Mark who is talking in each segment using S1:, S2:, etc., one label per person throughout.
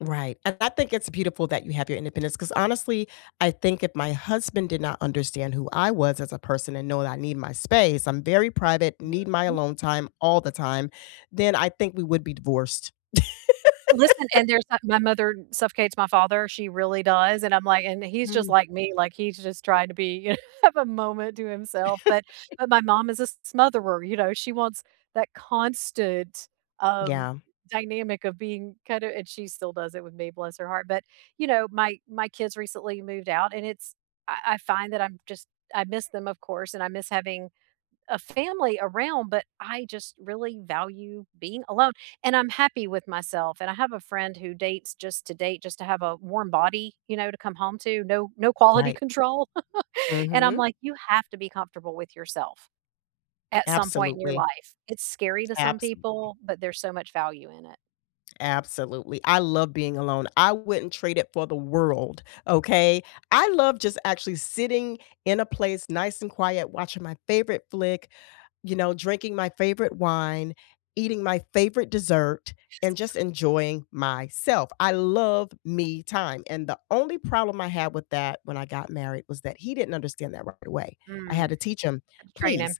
S1: Right, and I think it's beautiful that you have your independence, 'cause honestly, I think if my husband did not understand who I was as a person and know that I need my space, I'm very private, need my
S2: [unintelligible]
S1: alone time all the time, then I think we would be divorced.
S2: Listen, and there's, uh my mother suffocates my father. She really does, and I'm, like, and he's just
S1: Mm.
S2: like me, like, he's just trying to be, you have a moment to himself, but but, my mom is a s smotherer, you know, she wants that constant, um,
S1: Yeah.
S2: dynamic of being kinda and she still does it with me, bless her heart, but, you know, my my kids recently moved out and it's I I find that I'm just, I miss them, of course, and I miss having a family around, but I just really value being alone and I'm happy with myself and I have a friend who dates just to date just to have a warm body, you know, to come home to, no no quality
S1: Right.
S2: control, and I'm,
S1: Mhm.
S2: like, you have to be comfortable with yourself at some point in your
S1: Absolutely.
S2: life. It's scary to some
S1: Absolutely.
S2: people, but there's so much value in it.
S1: Absolutely. I love being alone. I wouldn't trade it for the world, okay? I love just actually sitting in a place nice and quiet, watching my favorite flick, you know, drinking my favorite wine, eating my favorite dessert,
S2: Yes.
S1: and just enjoying myself. I love me time and the only problem I had with that when I got married was that he didn't understand that right away. I
S2: Mm,
S1: had to teach him,
S2: and train him.
S1: "Please,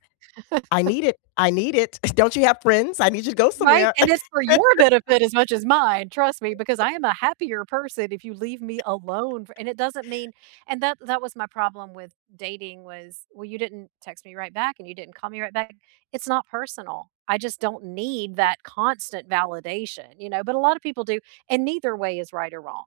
S1: I need it, I need it. Don't you have friends? I need you to go
S2: Right?
S1: somewhere."
S2: And it's for your benefit as much as mine, trust me, because I am a happier person if you leave me alone for and it doesn't mean, and that that was my problem with dating was, well, you didn't text me right back and you didn't call me right back. It's not personal. I just don't need that constant validation, you know, but a lotta people do, and neither way is right or wrong.